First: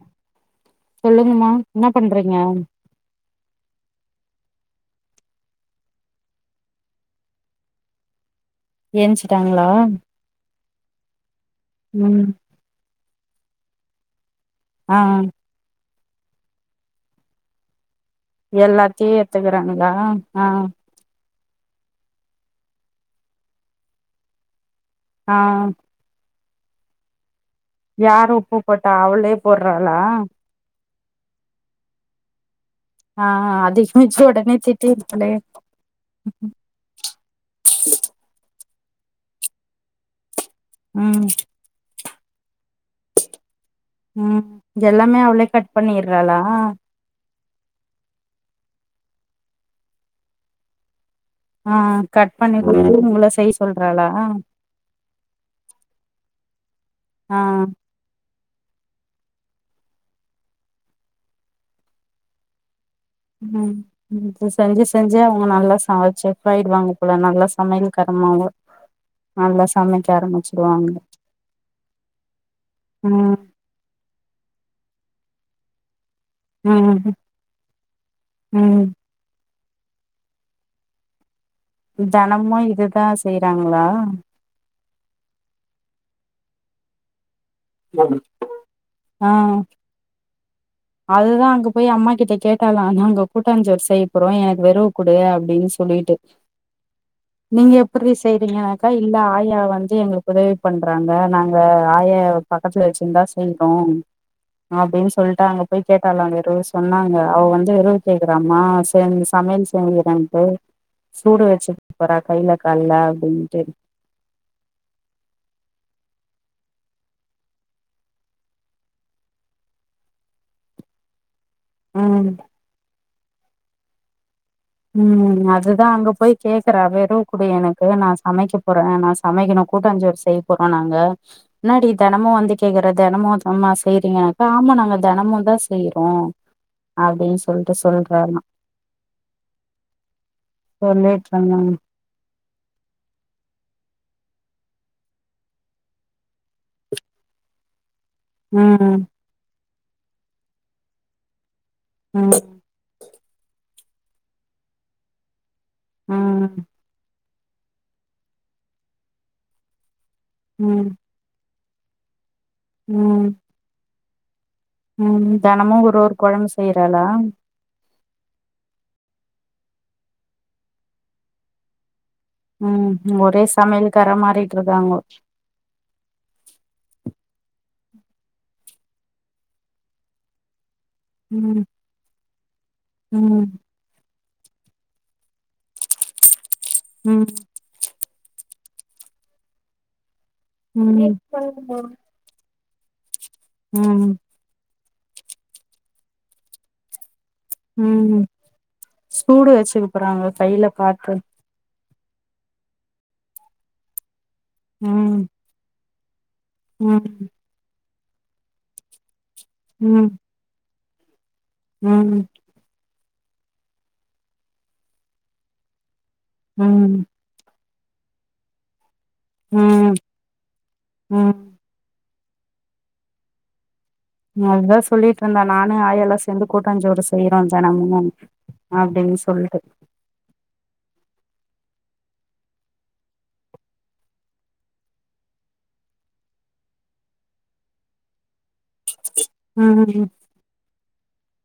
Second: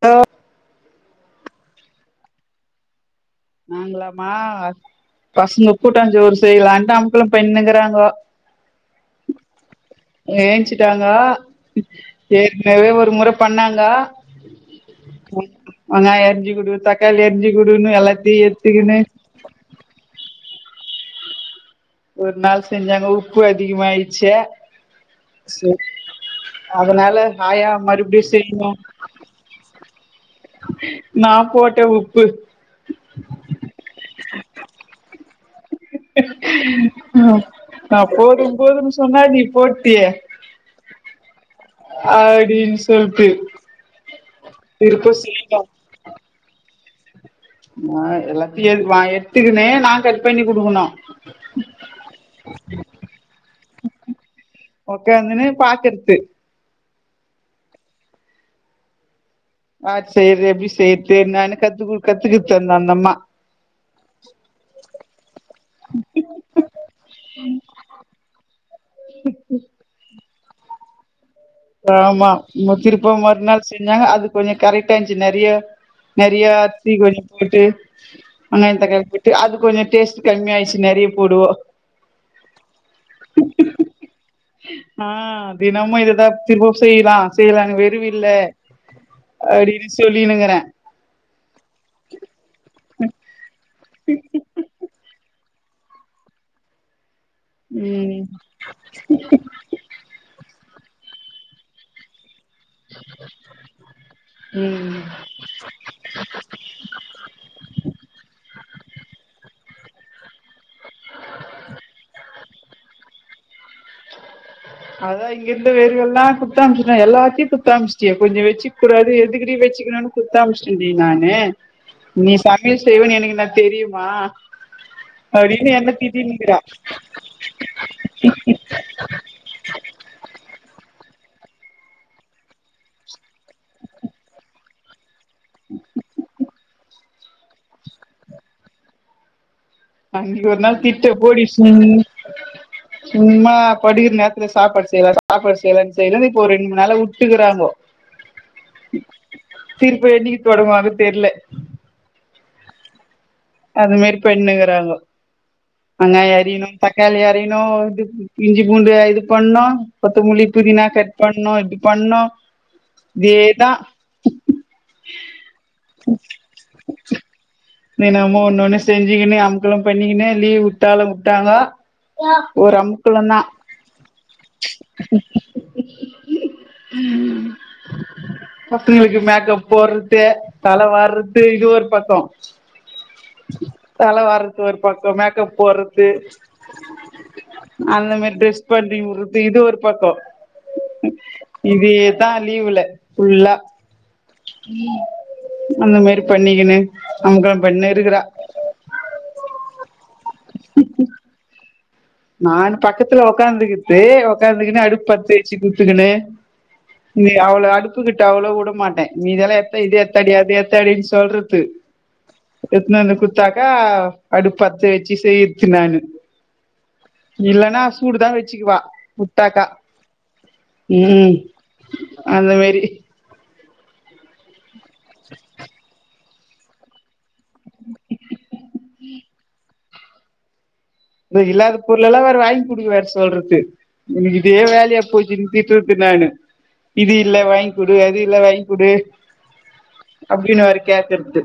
அ சொல்லுங்மா என்னா பண்றீங்க நாங்களாமா பசங்க கூட்டா ஜோறு செய்லானு [unintelligible] ஏச்சுட்டாங்களா ஏச்சுட்டாங்கா ம் ஏற்கனவே ஒரு மொற பண்ணாங்க ஆ வெங்காய அறிச்சு குடு தக்காளி அறிச்சு குடுனு எல்லா எல்லாத்தியு ஏத்துக்கிறான்களா ஆ ஒரு நாள் செஞ்சாங்க உப்பு அதிகமாயிட்ச்சே ஆ சு அதனால ஆயா மறுபடியு யாரோ உப்பு செய்யணு போட்டா அவளே போட்றாளா நா போட்டே உப்பு ஆ அது ஃபியூச்சரோட நேச்சர் [unintelligible] ஆ நா போது போதுன் சொன்னா நீ போட்டியே ம் அப்டின் சொல்ட்டு இருக்க [unintelligible] பண்ணிர்றாளா ஆ எல்லாத்தியு எடு வா எடுத்துக்கினு நா கட் பண்ணி குடுக்குனு ஆ கட் பண்ணி குடுத்து ஒங்கள செய்ய சொல்றாளா ஒக்காந்துனு பாக்றது ஆ அ சேரி அப்டி சேரி சேரி நானு கத்து குடு கத்துக்கிச்சி அந் தந்தம்மா ம் ம் இப்டி செஞ்சி செஞ்சி அவங்க நல்லா சமச்சி பொயிடுவாங்க போல நல்லா சமையல்காரனாவே [inaudible] நல்லா சமைக்க ஆரம்பிச்சிருவாங்க ஆமா ம திருப்பவு ம் மறுநாள் செஞ்சாங்க அது கொஞ்ச கரெக்டாந்ச்சு நறைய நறைய அரிசி ம் கொஞ்ச போட்டு வெங்காய ம் தக்காளி போட் டு அது கொஞ்ச டேஸ்ட் கம்மி ஆய்ச்சு நறைய போடுவோ தெனமு இதுதா செய்றாங்களா ஆ தினமு இததுதா திரும்பவு செய்லா செய்லா வெறுவில்ல ஆ அப்டின்னு சொல்லினுக்குறே அதுதா அங்க போய் அம்மா கிட்ட கேட்டாலா நாங்க கூட்டாஞ்சோர் செய்ய போறோ எனக்கு வெறகு குடு அப்டின்னு சொல்லிட்டு நீங்க எப்பிட்ரி ம் செய்றீங்க அக்கா இல்ல ஆயா வந்து எங்ளுக்கு உதவி பண்றாங்க நாங்க ஆயா பக்கத்துல வெச்சிருந்தா செய்றோ ம் அப்டின்னு சொல்ட்டு அங்க போய் கேட்டாலா வெருவு சொன்னாங்க அவ வந்து வெருவு கேக்றாம செஞ் சமையல் செஞ்சுறன்ட்டு சூடு வெச்சுக்க போறா கைல கால்ல அப்டின்ட்டு அதா இங்க இருந்த வெறுவெல்லா குட்த்தமிச்ட்டே எல்லாத்யு குட்த்தமிச்ட்டியே கொஞ்சோ வெச்சுக் கூடாது எதுக்குடி வெச்சுக்ணுனு குட்த்தமிச்ட்டேடி நானு ம் நீ சமையல் செய்வனு எனக்கு என்ன தெரியுமா ம் அப்டின்னு அதுதா என்ன அங்க போய் திட்டினுக்கிறா கேக்குறா வெறவு குடு எனக்கு நா சமைக்க போறோ நா சமைக்கணு கூட்டாஞ்சோர் செய்ய போறோ நாங்க என்னாடி தெனமு வந்து கேக்குற தெனமும்மா செய்றீங்கன்னாக்கா ஆமா நாங்க தெனமுதா செய்றோ அப்டின்னு சொல்ட்டு சொல்றாலா அன்னைக்கு ஒரு நாள் திட்டு போடி சொல்லிட்ருந்தாங்க சும் சும்மா படிக்குற நேரத்துல சாப்பாடு செய்லா சாப்பாடு செய்லா செய்லா இப்போ ஒரு ரெண்டு மூண் நாள உட்டுகுறாங்கோ ம் திருப்ப என்னைக்கு தொடங்குவாங்க தெர்ல ம் அது மேரி பண்ணிணுக்குறாங்கோ வெங்காயோ ம் அரியனு தக்காளி அறியணு இது இஞ்சி பூண்டு இது பண்ணு கொத்தமல்லி புதினா ம் கட் பண்ணு இது பண்ணு ம் இதேதா ம் தெனமு ஒரு ஒரு கொழம்பு செய்றாளா தெனமு ஒன்னொண்ணு செஞ்சுக்குனு அம்க்களோ பண்ணிக்குனு லீவ் வுட்டாலு வுட்டாங்கோ ம் ஒரே சமையல் கார மாறிட்டு இருக்காங்கோ பசங்ளுக்கு மேக்கப் போட்றது தல வார்றது ம் இது ஒரு பக்கோ ம் தல வார்றது ஒரு பக்கோ மேக்கப் போட்றது ம் அந்த மேரி ட்ரெஸ் பண்ணி உட்றது இது ஒரு பக்கோ ம் எப்பொழுதுமா இதா லீவுல ஃபுல்லா ம் அந்த மேரி பண்ணிக்குனு அம்க்கலோ பண்ணு இருக்குறா ம் சூடு வச்சுக்க போறாங்க கையில பாத்து நானு பக்கத்துல உக்காந்துக்குற்து உக்காந்துக்குன்னு அடுப்பு ம் பத்த வச்சு குடுத்துக்குன்னு ம் நீ அவள அடுப்புகிட்டே அவ்ளோ வுடமாட்டே நீ இதெல்லா எத்தா இது எத்தாடி அத எத்தாடின்னு சொல்ற து ஆமா எத்துனு வந்து குடுத்தாக்க அடுப்பு பத்த வெச்சி செய்ர்த்து நானு ம் இல்லன்னா சூடுதா வெச்சுக்குவா உட்டாக்க ம் ம் அந்த மேரி அதுதா சொல்லிட்ருந்தே நானு ஆயெல்லா சேந்து கூட்டாஞ்சோறு செ செய்யறோ தெனமு அப்டின் சொல்லிட்டு இது இல்லாத பொருள்ளல்லா வேற வாங்கிகுடுக்க வேர சொல்றது உனுக்கு இதே வேலையா போச்சுன்னு திட்றது நானு இது இல்ல வாய்ங்குடு அது இல்லே வாய்ங்குடு அ அ அப்டின் வேற கேக்கற்து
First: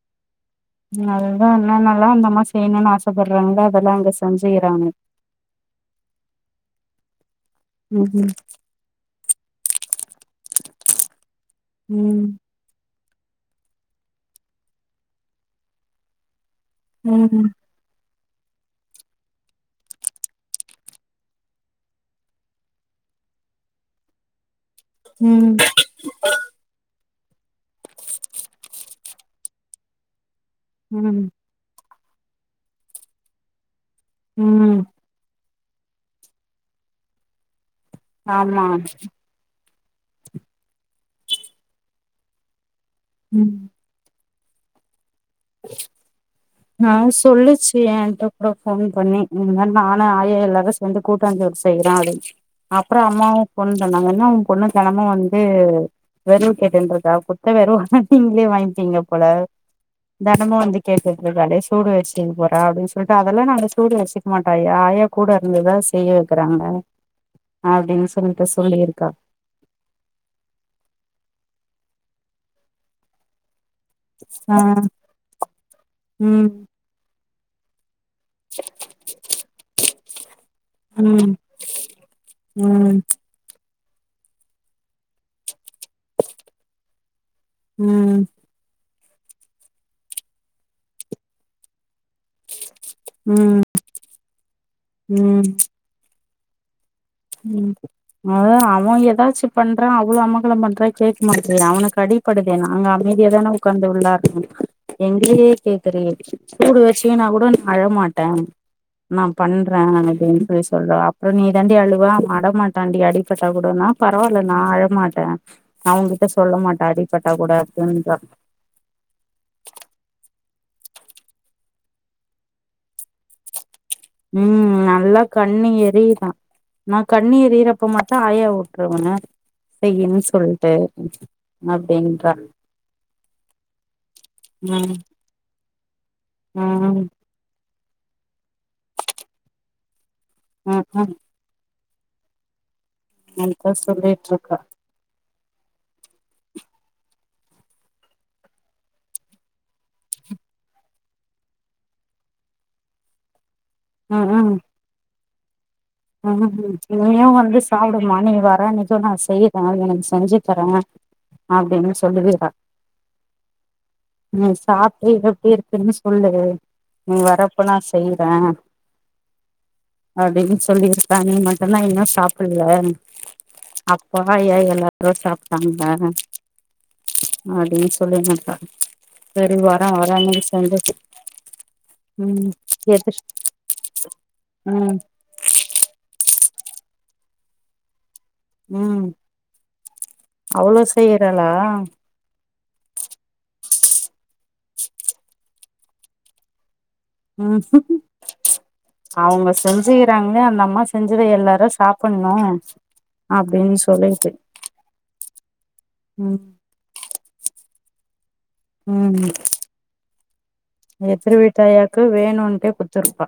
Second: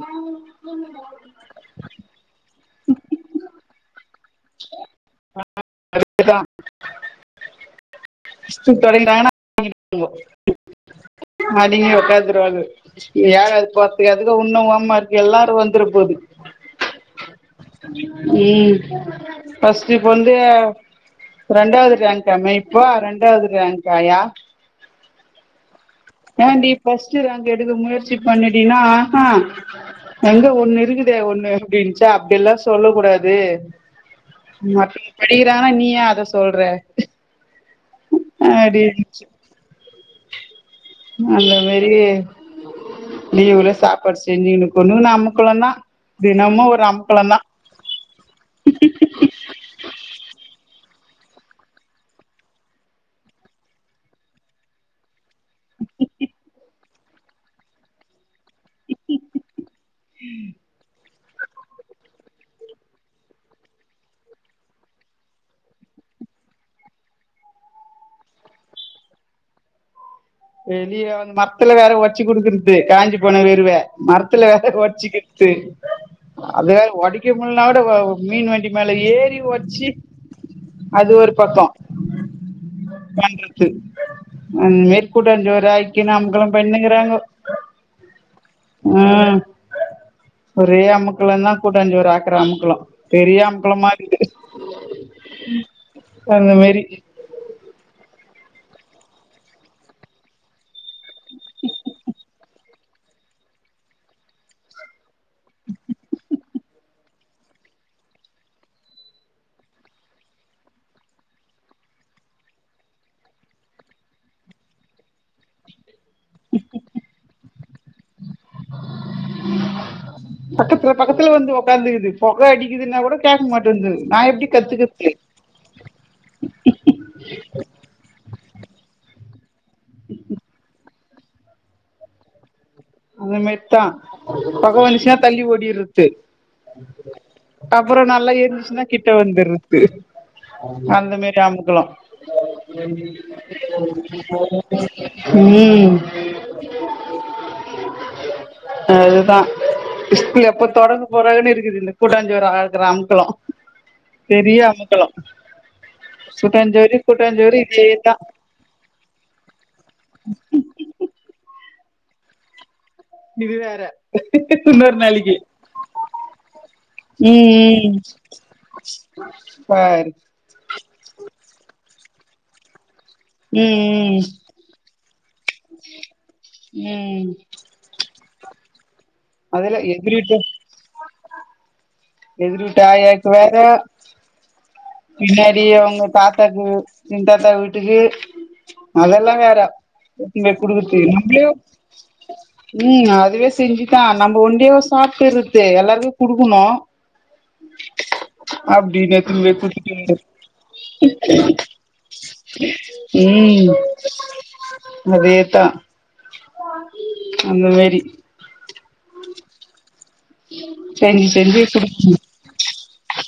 நல்லா என்னான்னால்லா அந்த அம்மா செய்ணுனு ஆசைப்பட்றாங்ளோ அதெல்லா அங்க செஞ்சிக்கிறாங்க [unintelligible] ம் ம் ஸ்கூல் தொடங்கிட்டாங்கன்னா [inaudible] அடங்கி ம் வெக்காந்துருவானு ஏழாது போற்துக் அதுக்கு உன்னு ஓமார்க்கு எல்லாரு வந்துர போது ம் ம் ம் ஃபஸ்ட்டு இப்ப வந்து ரெண்டாவது ரேங்காமே வொ ரெண்டாவது ரேங்க்காயா ம் ஏண்டி ஃபஸ்ட்டு ரேங்க் எடுக்க முயற்சி பண்ணுடின்னா அ ஹா எங்க ஒண்ணு இருக்குதே ம் ஒண்ணு அப்டின்ச்சா அப்டி எல்லா சொல்ல கூடாது ம் படிக்கிறாங்கனா நீ ஏ அத சொல்ற ஆமா அப்டின்ச்சு அந்த மாரி ம் லீவு்ல சாப்பாடு செஞ்சிகினு கொண்ணுகுன்னு அமக் குளோந் தா தினமு ஒரு அம்குளோந் தா [unintelligible] ஏகிட்ட கூட போன் பண்ணி இந்மாரி நானு ஆயா எல்லாரு சேந்து கூட்டாஞ்சோரு செய்யறோ அப்டின் அப்புறோ அம்மாவு போன் பண்ணாங்க ன்னா உ பொண்ணு தெனமு வந்து வெறவு கேட்டுன்ருக்கா குத்த வெறவல்லா நீங்ளே வாங்பீங்க போல தெனமு வந்து கேக்கு சொல்றாளே சூடு வெச்சுகின் போற அப்டின் சொல்லிட்டு அதெல்லா நாங்க சூடு வெச்சுக்க மாட்டோ யா ஆயா கூட இருந்ததுதா செய்ய இருக்கறாங்கள அப்டின் சொல்லிட்டு சொல்லியிருக்கா வெளியோ வந்து மரத்துல வேற ஒச்சு குடுக்குறது காஞ்சி போன வெறுவ மரத்துல ஆ வேற வொட்சிக்குத்து ம் அது வேற ஒடைக்க முல்லானா கூட மீன் வண்டி மேல ஏறி ஓச்சி அது ஒரு ம் பக்கோ ம் [inaudible] து அந்மேரி கூட்டாஞ்சோறு ஆக்கினு அம்களோ பண்ணேகிறாங்கோ ம் ம் ஒரே அம்முக்கலந் தா கூட்டாஞ்சோறு ஆக்கற அமக்களு பெரிய ம் அம்க்ளமாருக்கு ம் அந்த மாரி ம் அதா அவ ஏதாச்சு பண்றா அவ்ளோ அமக்கல பண்றா கேக்க மாட்றியா அவனுக் அடி படுதே அங்க அமைதியா தானே உக்காந்து வுள்ளாரனு எங்களயே கேக்கறியே சூடு வெச்சுக்கினா கூட நா அழமாட்டே நா பண்றே நானு [unintelligible] சொல்றே அப்புறோ நீ தாண்டி அழு [unintelligible] அடமாட்டான்டி அடிப்பட்டா கூடனா பரவால்ல நா அழமாட்ட அவங்கிட்ட சொல்ல மாட்டா அடிபட்டா கூட அப்பட பக்கத்துல பக்கத்துல வந்து உக்காந்துக்குது பொக அடிக்குதுன்னா கூட கேட்க மாட்டன்து நா எப்டி கத்துக்கிருது கண்ணி எரியுதா ஆனா கண்ணு எரியறப்ப மட்டும் ஆயா உட்ருவனே செய்யும்னு சொல்லிட்டு அப்படின்றா அந்தமேர் தா பொக ம் வந்ச்சின்னா தள்ளி ஓடிருது ம் அப்பறோ நல்லா இருந்துச்சுன்னா கிட்ட வந்துர்ருது ம் ம் அந்த மாரி அமுக்கலம் அதா சொல்லிட்ருக்கா ம் அதுதா ஸ்கூல் எப்ப தொறக்க போறாங்கன்னு இருக்குது இந்த கூட்டாஞ்சோர் ஆக்கற அமக்கலும் ம் பெரிய அமக்கலோ ம் ம் கூட்டாஞ்சோறு நீயும் கூட்டாஞ்சோறு வந்து இதேதா சாப்பிடுமா நீ வரான்க்கு நா செய்றே உனக்கு செஞ்சு தரே அப்டின்னு சொல்லுதுக இது வேற நீ இன்னொரு சாப்ட்டு நாளைக்கு எப்டி இருக்குன்னு சொல்லு நீ வரப்ப நா ம் ம் செய்றே பாரு அப்டின்னு சொல்லிருப்பான்னு மட்டுந்தா இன்னும் சாப்பில்ல அப்பா ம் ம் ஏ எல்லா ரோ சாப்ட்டாங்க ம் அப்டின்னு சொல்லி நட்டரு செரி அதுல வரெ எதிர்வீட்டு வரென்னு கொஞ்சது ம் எதிர்வீட்டு எது ஆயாக்கு வேற ம் பின்னாடி அவங்க தாத்தாக்கு சின் தாத்தா வீட்டுக்கு ம் அதெல்லாம் வேற எத்துன்போய் அவ்ளோ குடுக்குறது நம்லே செய்யறாளா ம் அதுவே செஞ்சுதா நம்ம ஒண்டியாவ சாப்பிட்டு இருது எல்லாருக்கு குடுக்கணும் ம் அவங்க நெத்து குத்திட்டு செஞ்சுக்கிறாங்க அந்த அம்மா செஞ்சத எல்லாரும் சாப்பிட்ணும் அப்டின்னு சொல்லிட்டு அதேத்தா ம் அந்த மாரி ம் செஞ்சு எதுரு வீட்டு செஞ்சு ஆயாக்கு குடுக்கணு வேணுன்ட்டே குடுத்துருப்பா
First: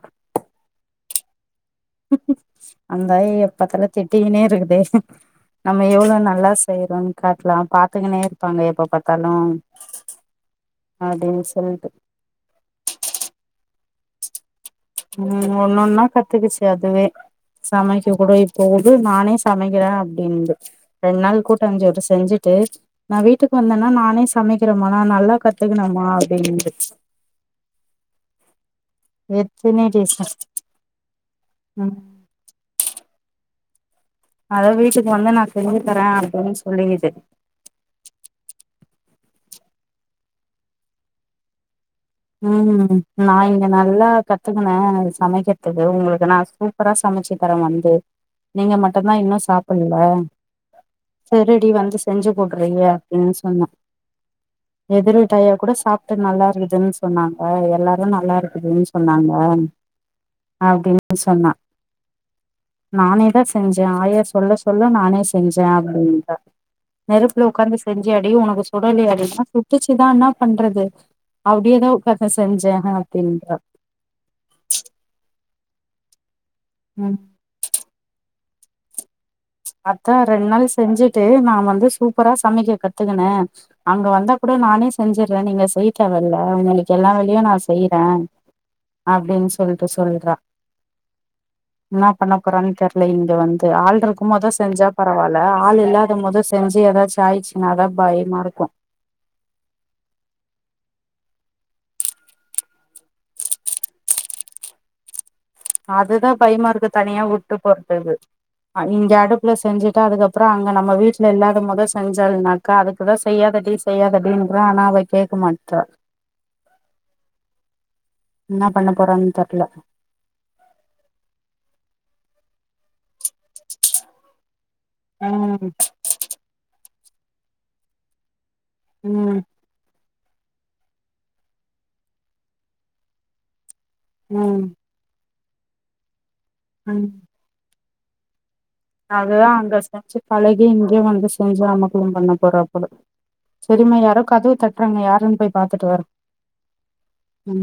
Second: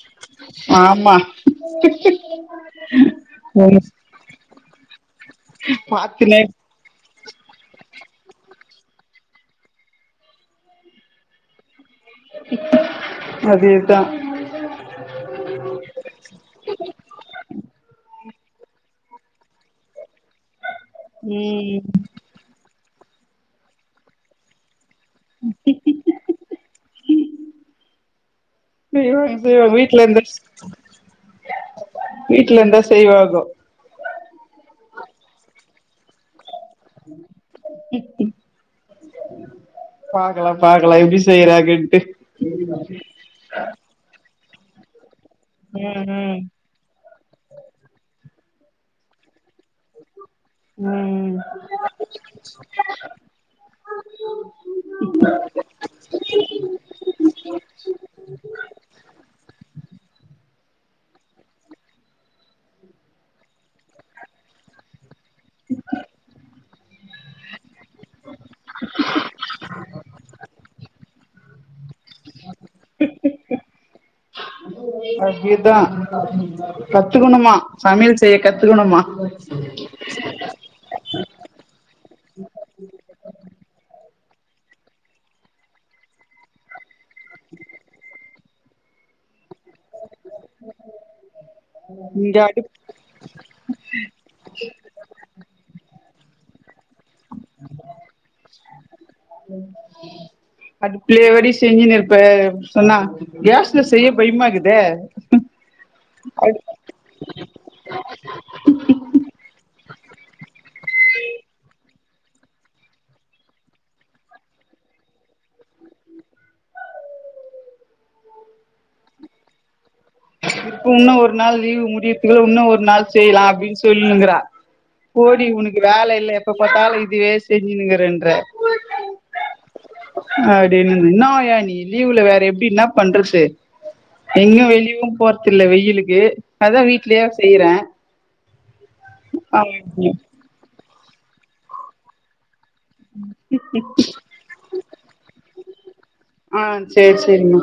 ஆமா திட்டிகுனே இருக்குது நம்ம எவ்ளவு பாத்துனே நல்லா போயிருன்னு காட்டலா பாத்துகனே இருப்பாங்க எப்ப பாத்தாலும் அடின்னு சொல்லிட்டு அதே தான் ம் ஒண்னொன்னா கத்துக்குச்சு அதுவே சமைக்க கூட இப்போ உடு நானே சமைக்கிறே அடின்து ரெண்டு நாள் ம் கூட்டாஞ்சோறு செஞ்சுட்டு நா வீட்டுக்கு வந்தன்னா நானே சமைக்கிறோமா நா நல்லா கத்துக்கணம்மா அப்டின்து செரி ஓகே செய்வா எத்தினி வீட்ல இருந்தா டீச்சர் ம் வீட்ல இருந்தா செய்வாங்கோ அதா வீட்டுக்கு வந்து நா செஞ்சு தரே அப்டின்னு சொல்லிக்குது ம் பாக்கலா பாக்கலா எப்டி செய்யறாங்கன்ட்டு ம் நா இங்க நல்லா கத்துக்கனே எனக்கு சமைக்கிறதுக்கு உங்களுக்கு நா ம் சூப் பரா சமச்சு தரே வந்து நீங்க மட்டுந்தா இன்னும் சாப்பில்ல ம் ம் செரிடி வந்து செஞ்சு கூட்றீங்க அப்டின் சொன்னா எதிர்வீட்டு ஆயா கூட சாப்ட்டு நல்லா இருந்துதுன் சொன்னாங்க எல்லாரு நல்லா இருக்குதுன் சொன்னாங்க அப்டின் சொன்னா நானே தா செஞ்சே ஆயா சொல்ல சொல்ல நானே செஞ்சே அப்டின்றா நெருப்புல உக்காந்து செஞ்சியாடி உனக்கு சுடலியாடின்னா சுட்டுச்சு தா என்னா பண்றது அப்டியேதா உக்காந்து செஞ்சே அப்டீன்றா அப்டி தா ம் கத்துக்கணுமா சமையல் செய்ய கத்துக்கணுமா அதா ரெண் நாள் செஞ்சுட்டு நா வந்து சூப்பரா சமைக்க கத்துகினே அங்க வந்தா கூட நானே செஞ்சட்றே நீங்க செய்ய தேவல்ல உங்களுக் எல்லா வேலையு நா செய்றே அப்டின் சொல்ட்டு சொல்றா என்னா பண்ண இங்க போறான் அடுப் தெர்ல இங்க வந்து ஆள்ருக் கும்மோதே செஞ்சா பரவால்ல ஆள் இல்லாதமோது செஞ்சு எதாச்சு ஆயிச்சுனா தா பயமா இருக்கு உம் அடுப்லேவாடி செஞ்சினுர்ப்ப சொன்னா கேஸ்ல செய்ய பய்மாக்குதே அதுதா பய்மா இருக்கு தனியா வுட்டு போறத்துகு இங்க அடுப்புல செஞ்சிட்டா அதுக்கப்றோ அங்க நம்ம வீட்ல இல்லாதமோது செஞ்சாள்னா க்கா அதுக்கு தா செய்யாதடி செய்யாதடின்ற ஆனா அவ கேக்க மாட்றா என்னா பண்ண போறான் தெர்ல இப்ப உன்னு ஒரு நாள் லீவு முடியத்துக்குள்ள உன்னு ஒரு நாள் செய்யலா அப்டின் சொல்ன்னுக்கறா போடி ம் உனக்கு வேல இல்ல எப்ப பாத்தாலு இதுவே செஞ்சினுக்கறன்ற ம் அப்டின்னு இன்னா ஆயா நீ லீவுல வேற எப்டி இன்னா பண்றது ம் எங்யு வெளியவு போற்த்தில்ல வெயிலுக்கு அதா ம் வீட்லியா செய்றே அதுதா அங்க செஞ்சு பழகி இங்கயு வந்து செஞ்சி அமக்களம் பண்ண போறா போல செரிமா யாரோ கதவு தட்றாங்க யாருன் போய் பாத்துட்டு வரே அ சேர் ம் சேரிமா